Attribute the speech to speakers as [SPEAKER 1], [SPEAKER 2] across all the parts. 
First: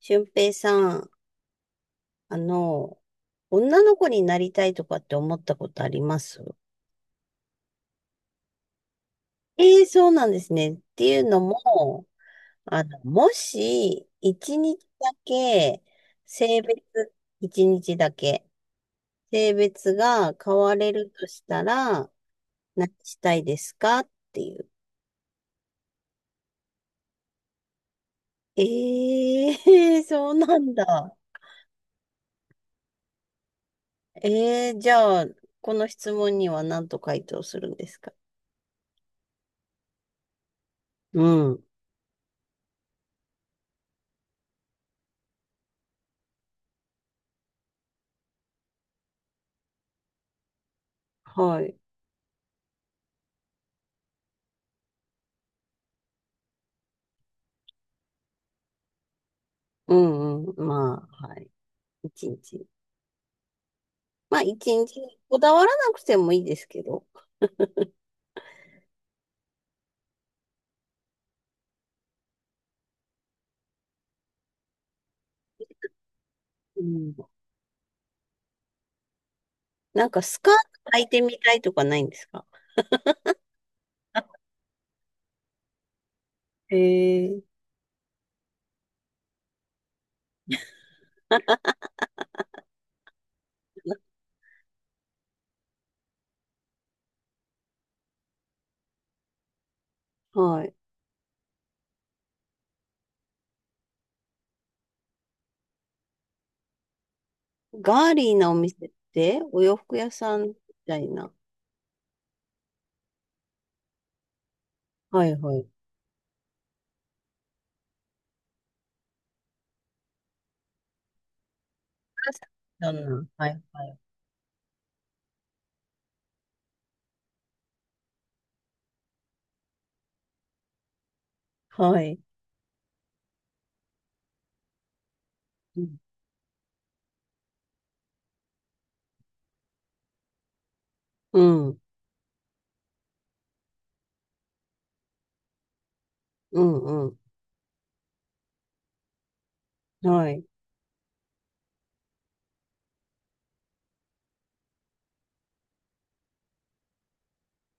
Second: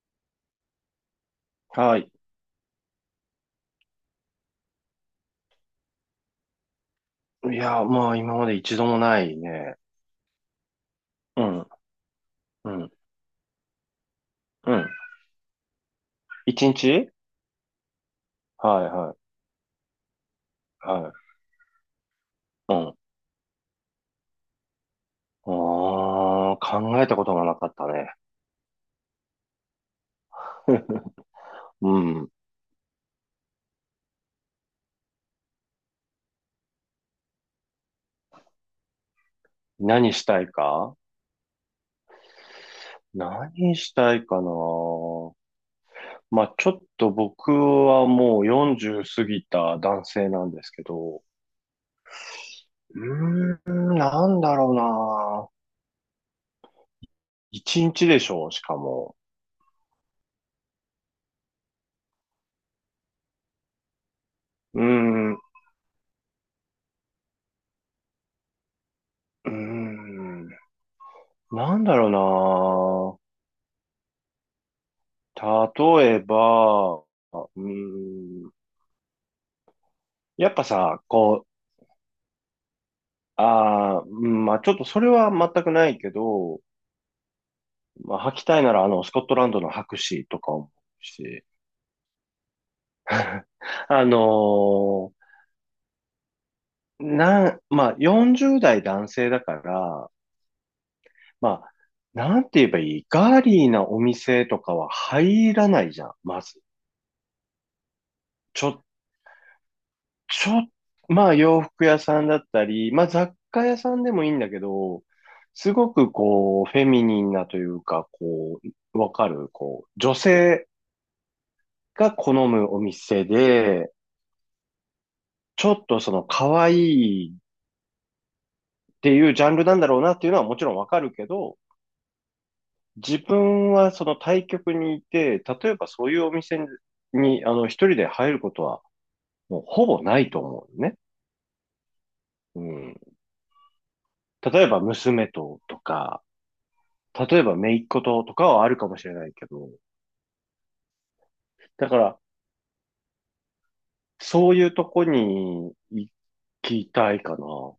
[SPEAKER 1] 俊平さん、
[SPEAKER 2] はい。
[SPEAKER 1] あの、女の子になりたいとかって思ったことあります？
[SPEAKER 2] いや、まあ、今まで一度もないね。
[SPEAKER 1] ええー、そうなんですね。っていうの
[SPEAKER 2] うん、
[SPEAKER 1] も、
[SPEAKER 2] うん、
[SPEAKER 1] もし、一
[SPEAKER 2] う
[SPEAKER 1] 日
[SPEAKER 2] ん。
[SPEAKER 1] だけ、性
[SPEAKER 2] 一
[SPEAKER 1] 別、
[SPEAKER 2] 日。
[SPEAKER 1] 一日だけ、
[SPEAKER 2] はい、
[SPEAKER 1] 性別が変われ
[SPEAKER 2] はい、は
[SPEAKER 1] ると
[SPEAKER 2] い。
[SPEAKER 1] したら、
[SPEAKER 2] う
[SPEAKER 1] 何
[SPEAKER 2] ん。
[SPEAKER 1] したいですかっていう。
[SPEAKER 2] ああ、考えたことがなかったね。
[SPEAKER 1] ええー そうなんだ。
[SPEAKER 2] うん。
[SPEAKER 1] ええー、じゃあ、この質問には何と回答するんですか？
[SPEAKER 2] 何したいか
[SPEAKER 1] うん。
[SPEAKER 2] 何したいかな。まあ、ちょっと僕はもう40過ぎた男性なんですけど、
[SPEAKER 1] はい。
[SPEAKER 2] うーん、なんだろうな。一日でしょう、しかも。
[SPEAKER 1] うんうん。まあ、はい。一日。まあ、一
[SPEAKER 2] うー
[SPEAKER 1] 日
[SPEAKER 2] ん、
[SPEAKER 1] こ
[SPEAKER 2] う
[SPEAKER 1] だわらなくてもいいですけど。
[SPEAKER 2] ーん、なんだろ。例え
[SPEAKER 1] う
[SPEAKER 2] ば、う
[SPEAKER 1] ん。
[SPEAKER 2] ーん、
[SPEAKER 1] なんか、ス
[SPEAKER 2] や
[SPEAKER 1] カー
[SPEAKER 2] っぱ
[SPEAKER 1] ト履
[SPEAKER 2] さ、
[SPEAKER 1] いてみ
[SPEAKER 2] こう、
[SPEAKER 1] たいとかないんですか？
[SPEAKER 2] あー、うん、まあ、ちょっとそれは全くないけど、
[SPEAKER 1] へえ。
[SPEAKER 2] まあ、履きたいならスコットランドの白紙とか思うし、あのーなん、まあ、40代男性だから、
[SPEAKER 1] はい。
[SPEAKER 2] まあ、なんて言えばいい、ガーリーなお店とかは入らないじゃん、まず。
[SPEAKER 1] ガーリーなお
[SPEAKER 2] ちょっ
[SPEAKER 1] 店って、お洋服屋さん
[SPEAKER 2] ち
[SPEAKER 1] み
[SPEAKER 2] ょっ、
[SPEAKER 1] たい
[SPEAKER 2] ま
[SPEAKER 1] な。
[SPEAKER 2] あ、洋服屋さんだったり、まあ、雑貨屋さんでもいいんだけど、
[SPEAKER 1] はいはい。
[SPEAKER 2] すごくこう、フェミニンなというか、こう、わかる、こう、女性が好むお
[SPEAKER 1] 旦那。
[SPEAKER 2] 店
[SPEAKER 1] はいは
[SPEAKER 2] で、
[SPEAKER 1] い。
[SPEAKER 2] ちょっとその可愛いっていうジャンルなんだろうなっていうのはもちろんわかるけど、
[SPEAKER 1] はい。
[SPEAKER 2] 自分はその対局にいて、例え
[SPEAKER 1] う
[SPEAKER 2] ば
[SPEAKER 1] ん。
[SPEAKER 2] そういうお店に、一人で入ることはもうほぼないと思うね。
[SPEAKER 1] うん
[SPEAKER 2] うん。例えば娘ととか、
[SPEAKER 1] うんう
[SPEAKER 2] 例えば、姪っ子ととかはあるかもしれないけど、
[SPEAKER 1] ん。はい。
[SPEAKER 2] だから、そういうとこに行きたいかな。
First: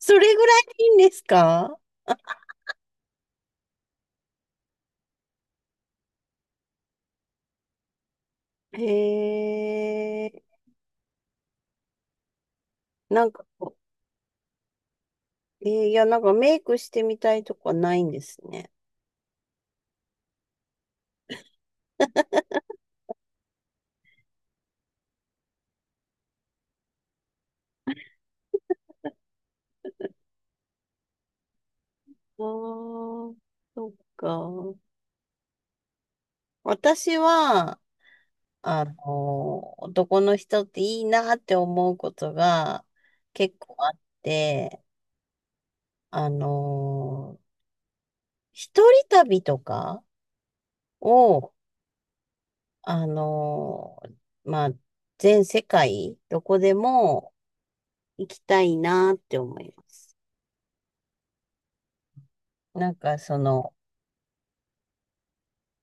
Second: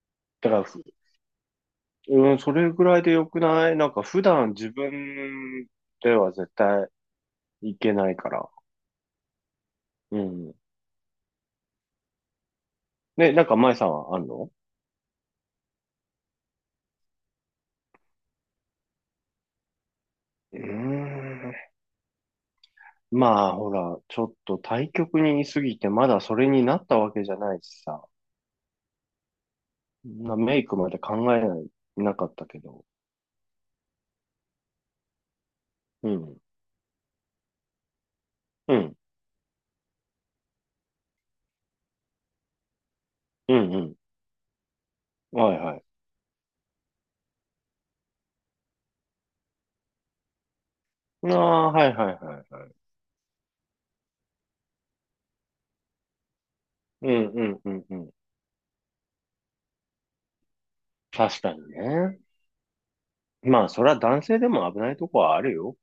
[SPEAKER 1] それぐ
[SPEAKER 2] だか
[SPEAKER 1] らい
[SPEAKER 2] ら、ふ
[SPEAKER 1] でいいんですか？
[SPEAKER 2] うん、それぐらいでよくない？なんか、普段自分では絶対行けないから。
[SPEAKER 1] へ
[SPEAKER 2] う
[SPEAKER 1] え。
[SPEAKER 2] ん。
[SPEAKER 1] なん
[SPEAKER 2] ね、な
[SPEAKER 1] か
[SPEAKER 2] んか、前
[SPEAKER 1] こ
[SPEAKER 2] さんはあんの？
[SPEAKER 1] う、いや、なんかメイクしてみたいとかないんですね。
[SPEAKER 2] うーん。まあ、ほら、ちょっと対極にいすぎて、まだそれになったわけじゃないしさ。メイクまで考えなかっ
[SPEAKER 1] あ
[SPEAKER 2] たけど。
[SPEAKER 1] ー、そっか。
[SPEAKER 2] うん。
[SPEAKER 1] 私は、
[SPEAKER 2] うん。
[SPEAKER 1] 男の人っていいなって思うことが
[SPEAKER 2] う
[SPEAKER 1] 結構
[SPEAKER 2] ん、う
[SPEAKER 1] あ
[SPEAKER 2] ん。
[SPEAKER 1] って、
[SPEAKER 2] はいはい。
[SPEAKER 1] あの、一人旅とか
[SPEAKER 2] あ
[SPEAKER 1] を、
[SPEAKER 2] あ、はいはいはいはい。
[SPEAKER 1] あの、まあ、全世界、どこで
[SPEAKER 2] うん
[SPEAKER 1] も
[SPEAKER 2] うんうんうん。
[SPEAKER 1] 行きたいなって思います。
[SPEAKER 2] 確かにね。
[SPEAKER 1] なんかそ
[SPEAKER 2] まあ、
[SPEAKER 1] の、
[SPEAKER 2] それは男性でも危ないとこはあるよ。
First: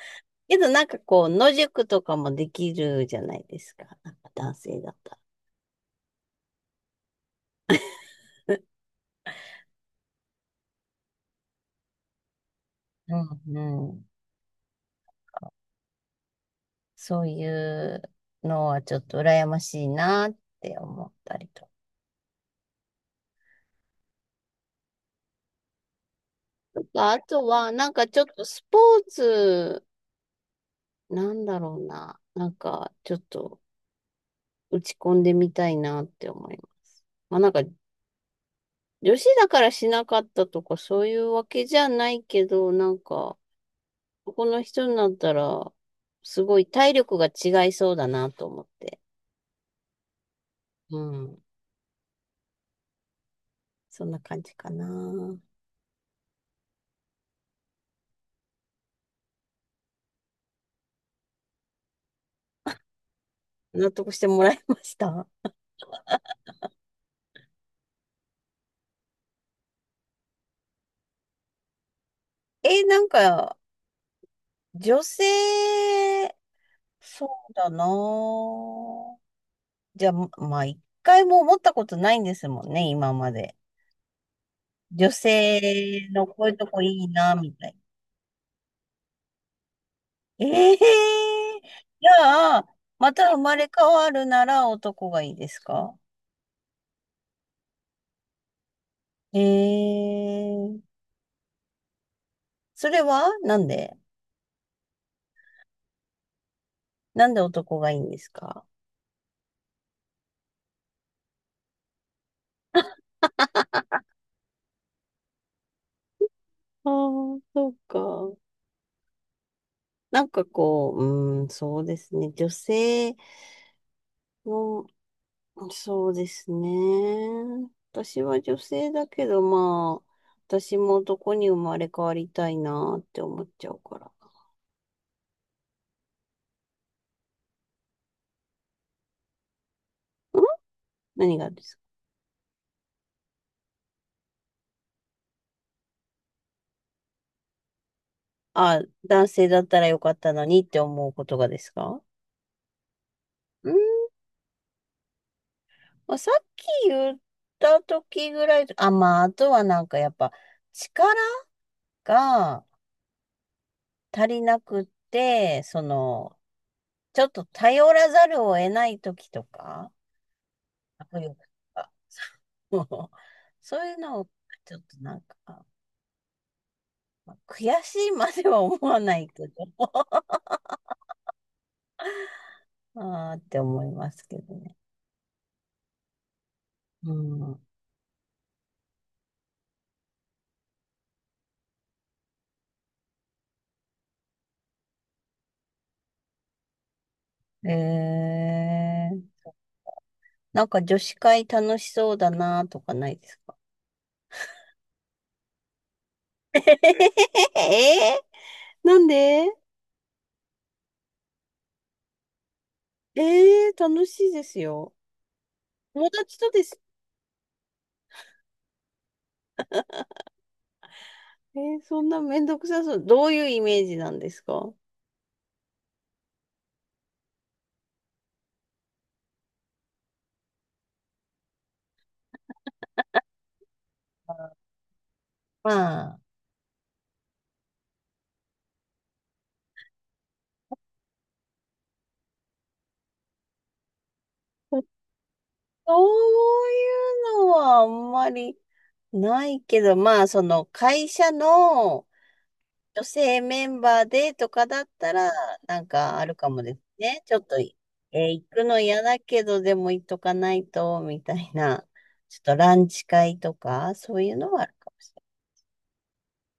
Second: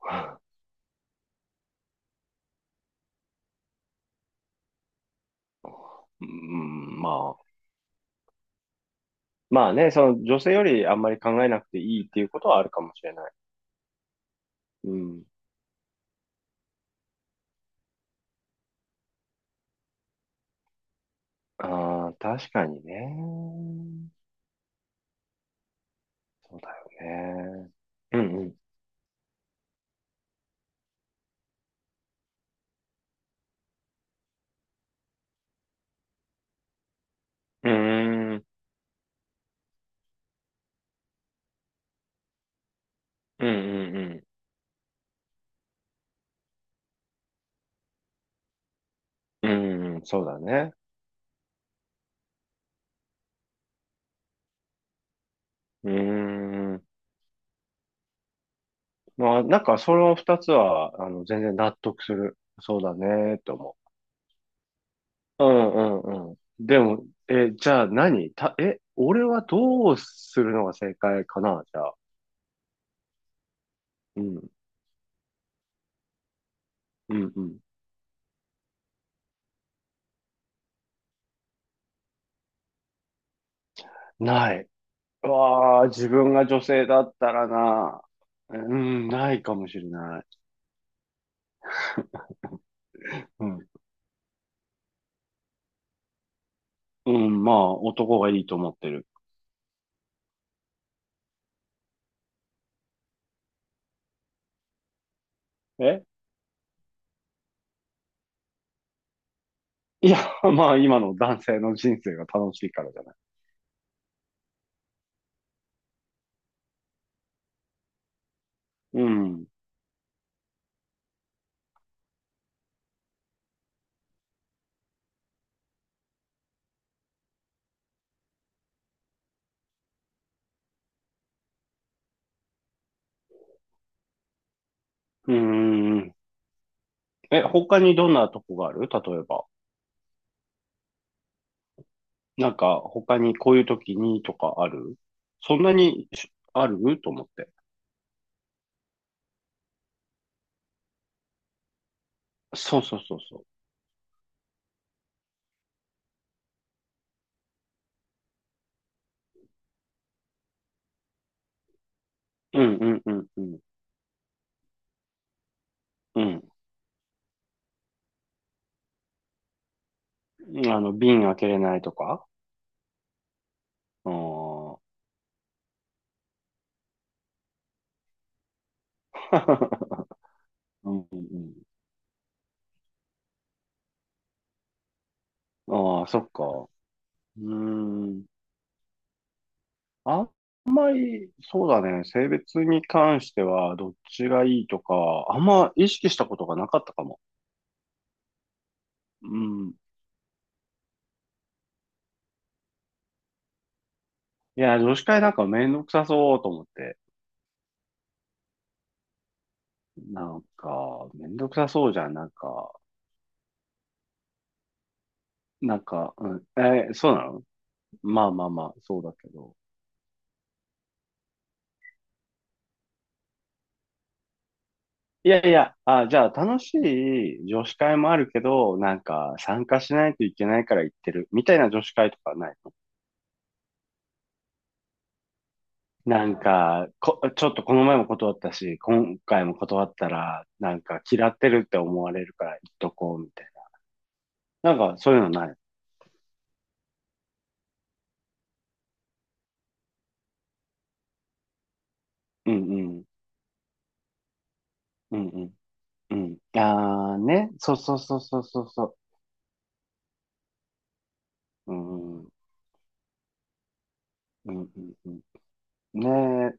[SPEAKER 1] けどなんかこう、野宿とかもできるじゃないですか。なんか男性だったら。
[SPEAKER 2] うん、まあ。まあね、その女性よりあんまり考えなくていいっていうことはあるかもしれ
[SPEAKER 1] う
[SPEAKER 2] ない。
[SPEAKER 1] んうん。
[SPEAKER 2] うん。
[SPEAKER 1] そういうのはちょっと羨ましいなって思ったりとか。
[SPEAKER 2] ああ、確かにね。そうだよ
[SPEAKER 1] あとは、
[SPEAKER 2] ね。
[SPEAKER 1] なんかち
[SPEAKER 2] う
[SPEAKER 1] ょっと
[SPEAKER 2] ん
[SPEAKER 1] スポーツ、なんだろうな。なんかちょっと打ち込んでみたいなって思います。まあなんか
[SPEAKER 2] うん。うーん。
[SPEAKER 1] 女子だからしなかったとかそういうわけじゃないけど、なんか
[SPEAKER 2] うんうん
[SPEAKER 1] ここの人になったらすごい体力が違いそうだなと思って。
[SPEAKER 2] うん。うん、そうだね。
[SPEAKER 1] うん。そんな感じかな。
[SPEAKER 2] うーん。まあ、なんかその二つは、全然納得する。そうだね、と思う。
[SPEAKER 1] 納得してもらいました。
[SPEAKER 2] うんうんうん。でも、じゃあ、何た、え、俺はどうするのが正解かな、じゃあ。
[SPEAKER 1] え、なんか、
[SPEAKER 2] うん、
[SPEAKER 1] 女性、
[SPEAKER 2] う
[SPEAKER 1] そ
[SPEAKER 2] ん、う
[SPEAKER 1] う
[SPEAKER 2] ん。
[SPEAKER 1] だなぁ。じゃあ、まあ、一回も思ったことないんですもんね、今まで。
[SPEAKER 2] ない。
[SPEAKER 1] 女
[SPEAKER 2] うわあ、
[SPEAKER 1] 性
[SPEAKER 2] 自
[SPEAKER 1] の
[SPEAKER 2] 分
[SPEAKER 1] こ
[SPEAKER 2] が
[SPEAKER 1] ういう
[SPEAKER 2] 女
[SPEAKER 1] とこ
[SPEAKER 2] 性だ
[SPEAKER 1] いい
[SPEAKER 2] った
[SPEAKER 1] な、
[SPEAKER 2] ら
[SPEAKER 1] みたい
[SPEAKER 2] な。うん、ないかもしれない。
[SPEAKER 1] な。ええー、じゃあ、また生
[SPEAKER 2] う
[SPEAKER 1] まれ
[SPEAKER 2] ん。
[SPEAKER 1] 変わるなら男がいいですか？
[SPEAKER 2] うん、まあ、男がいいと思ってる。
[SPEAKER 1] ええー、それはなんで？
[SPEAKER 2] え
[SPEAKER 1] なんで男がいいんですか？
[SPEAKER 2] いや、まあ、今の男性の人生が楽しいからじゃない。
[SPEAKER 1] ああー、そうか。
[SPEAKER 2] うん。
[SPEAKER 1] なんかこう、うーん、そうですね。女性の、そうですね。私は女性だけど、まあ、私も男に生まれ変わりたいなって思っちゃうから。
[SPEAKER 2] うん。他にどんなとこがある、例えば。
[SPEAKER 1] ん？何がですか？
[SPEAKER 2] なんか、他にこういう時にとかある、そんなにしあると思って。
[SPEAKER 1] あ、男性だったらよかったのにって思うことがですか？
[SPEAKER 2] そうそうそうそ
[SPEAKER 1] うん、まあ、さっき言った時ぐらい、あ、まあ、あとはなんかやっぱ力
[SPEAKER 2] う。う
[SPEAKER 1] が
[SPEAKER 2] んうんうんうん。
[SPEAKER 1] 足りなくって、
[SPEAKER 2] うん。
[SPEAKER 1] ちょっと頼らざるを得ない時とか、
[SPEAKER 2] うん、
[SPEAKER 1] 迫
[SPEAKER 2] 瓶
[SPEAKER 1] 力
[SPEAKER 2] 開
[SPEAKER 1] と
[SPEAKER 2] けれない
[SPEAKER 1] か、
[SPEAKER 2] とか。
[SPEAKER 1] そうそういう
[SPEAKER 2] あ
[SPEAKER 1] のを、ちょ
[SPEAKER 2] あー
[SPEAKER 1] っとなんか、まあ悔しいまでは思わないけど、
[SPEAKER 2] うんうん
[SPEAKER 1] あーって思いますけどね。
[SPEAKER 2] うん。ああ、そっか。
[SPEAKER 1] う
[SPEAKER 2] うー
[SPEAKER 1] ん。
[SPEAKER 2] ん。あんまり、そうだね。性別に関しては、どっちがいいとか、あんま意識したことがなかったかも。
[SPEAKER 1] えー、
[SPEAKER 2] うん。い
[SPEAKER 1] なんか女子会楽しそうだなとかないですか？
[SPEAKER 2] や、女子会なんかめんどくさそうと
[SPEAKER 1] えー、
[SPEAKER 2] 思って。
[SPEAKER 1] なんで？
[SPEAKER 2] なんか、めんどくさそうじゃん。なんか、
[SPEAKER 1] えー、楽しいですよ。
[SPEAKER 2] なん
[SPEAKER 1] 友
[SPEAKER 2] か、う
[SPEAKER 1] 達
[SPEAKER 2] ん。
[SPEAKER 1] とです。
[SPEAKER 2] そうなの？まあまあまあ、そうだけど。
[SPEAKER 1] えー、そんなめんどくさそう。どういうイメージなんですか？
[SPEAKER 2] いやいや、あ、じゃあ楽しい女子会もあるけど、なんか参加しないといけないから行ってるみたいな女子会とかないの？
[SPEAKER 1] まあ、
[SPEAKER 2] なんか、ちょっとこの前も断ったし、今回も断ったら、なんか嫌ってるって思われるから行っとこうみたいな。なんかそういうのない？
[SPEAKER 1] そういうのはあんまりないけど、まあ、その会社の
[SPEAKER 2] うんう
[SPEAKER 1] 女
[SPEAKER 2] ん。
[SPEAKER 1] 性メンバーでとかだった
[SPEAKER 2] うん
[SPEAKER 1] ら、
[SPEAKER 2] うん。
[SPEAKER 1] なん
[SPEAKER 2] う
[SPEAKER 1] かある
[SPEAKER 2] ん。
[SPEAKER 1] かもです
[SPEAKER 2] ああ
[SPEAKER 1] ね。ちょっ
[SPEAKER 2] ね。
[SPEAKER 1] と、え
[SPEAKER 2] そうそうそ
[SPEAKER 1] ー
[SPEAKER 2] うそう
[SPEAKER 1] 行
[SPEAKER 2] そ
[SPEAKER 1] く
[SPEAKER 2] う
[SPEAKER 1] の
[SPEAKER 2] そ
[SPEAKER 1] 嫌だけど、でも行っとかないと、みたい
[SPEAKER 2] う。う
[SPEAKER 1] な、
[SPEAKER 2] んうん。
[SPEAKER 1] ちょっとランチ会とか、そういうの
[SPEAKER 2] うん
[SPEAKER 1] はある
[SPEAKER 2] う
[SPEAKER 1] かもし
[SPEAKER 2] んうん。ね、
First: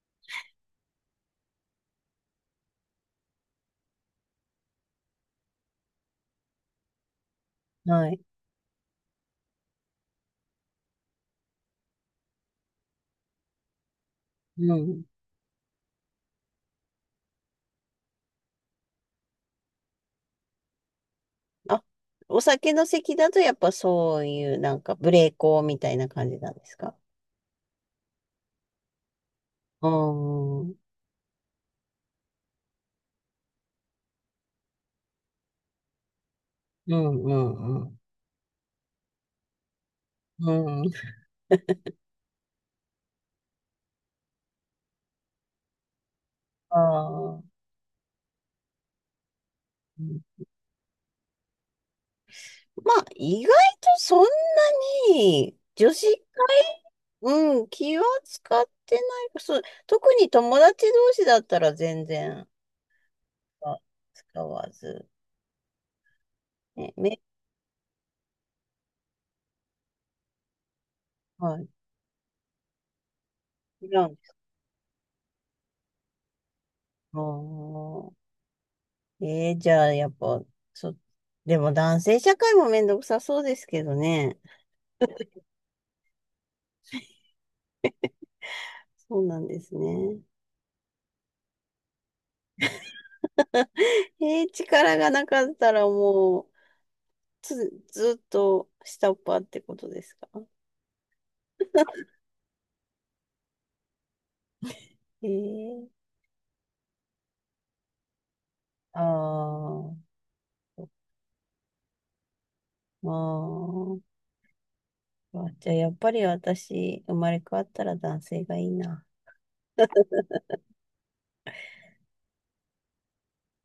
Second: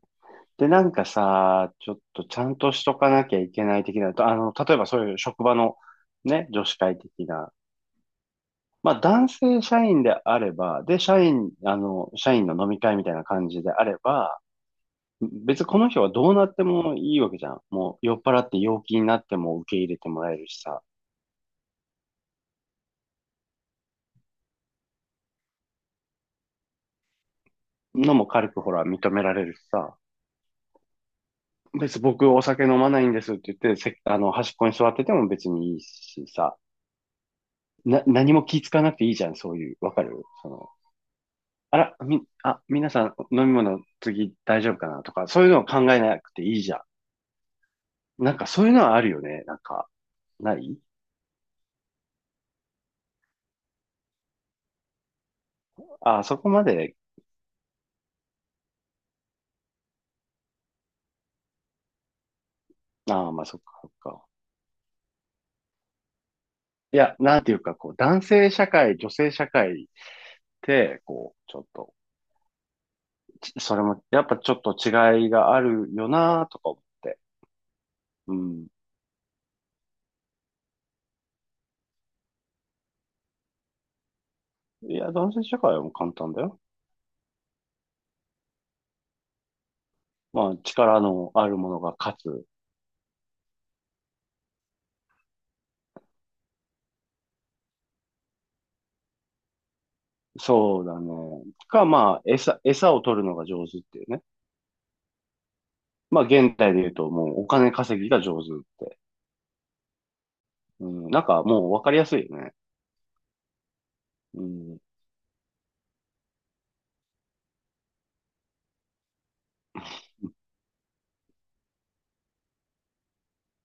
[SPEAKER 2] で、なんかさ、ちょっとちゃんとしとかなきゃいけない的な、と例えばそういう職場のね、女子会的な、
[SPEAKER 1] れない。はい。
[SPEAKER 2] まあ、男性社員であれば、で、社員の飲み会みたいな感じであれば、
[SPEAKER 1] うん。
[SPEAKER 2] 別にこの人はどうなってもいいわけじゃん。もう酔っ払って陽気になっても受け入れてもらえるしさ、
[SPEAKER 1] あ、お酒の席だと、やっぱそういう、なんか、無礼講みたいな感じなんですか？
[SPEAKER 2] のも軽くほら認められるし
[SPEAKER 1] う
[SPEAKER 2] さ、
[SPEAKER 1] ん。うん、
[SPEAKER 2] 別に僕お酒飲まないんですって言って、せあの、端っこに座ってても別にいいしさ、
[SPEAKER 1] うん、うん。
[SPEAKER 2] 何も気ぃつかなくていいじゃん、そういう、わかる？そ
[SPEAKER 1] う
[SPEAKER 2] の、
[SPEAKER 1] ん。
[SPEAKER 2] あら、み、あ、皆さん飲み物次大丈夫かなとか、そういうのを考えなくていいじ
[SPEAKER 1] あ
[SPEAKER 2] ゃ
[SPEAKER 1] あ。
[SPEAKER 2] ん。なんかそういうのはあるよね。なんか、
[SPEAKER 1] ま
[SPEAKER 2] ない。
[SPEAKER 1] あ、意外とそんなに女子会、
[SPEAKER 2] あ、そこまで、
[SPEAKER 1] うん、気は使ってない。そう、特に友達同士だったら全然
[SPEAKER 2] ああ、まあ、そっ
[SPEAKER 1] あ
[SPEAKER 2] かそっか。
[SPEAKER 1] 使わず。ね、
[SPEAKER 2] いや、
[SPEAKER 1] め、
[SPEAKER 2] なんていうか、こう、男性社会、女性社会って、こう、ち
[SPEAKER 1] は
[SPEAKER 2] ょっ
[SPEAKER 1] い。
[SPEAKER 2] と、それ
[SPEAKER 1] 違
[SPEAKER 2] も、
[SPEAKER 1] うんで
[SPEAKER 2] やっ
[SPEAKER 1] す
[SPEAKER 2] ぱちょっと違いがあるよなとか思って。
[SPEAKER 1] あー、
[SPEAKER 2] うん。
[SPEAKER 1] じゃあ、やっぱ、そ、でも男性社会もめんどくさそうですけどね。
[SPEAKER 2] いや、男性社会はもう簡単だよ。
[SPEAKER 1] そうなんですね。
[SPEAKER 2] まあ、力のあるものが勝つ。
[SPEAKER 1] 力がなかったらもう、つ、ずっと下っ端ってことですか？
[SPEAKER 2] そうだね。まあ、餌を取るのが上手っていうね。
[SPEAKER 1] えー、
[SPEAKER 2] まあ、現代で言うと、もうお金稼ぎが上手って。
[SPEAKER 1] ああ、
[SPEAKER 2] うん、なんかもうわかりやすいよね。
[SPEAKER 1] ま
[SPEAKER 2] うん。
[SPEAKER 1] あ、じゃあやっぱり私、生まれ変わったら男性がいいな。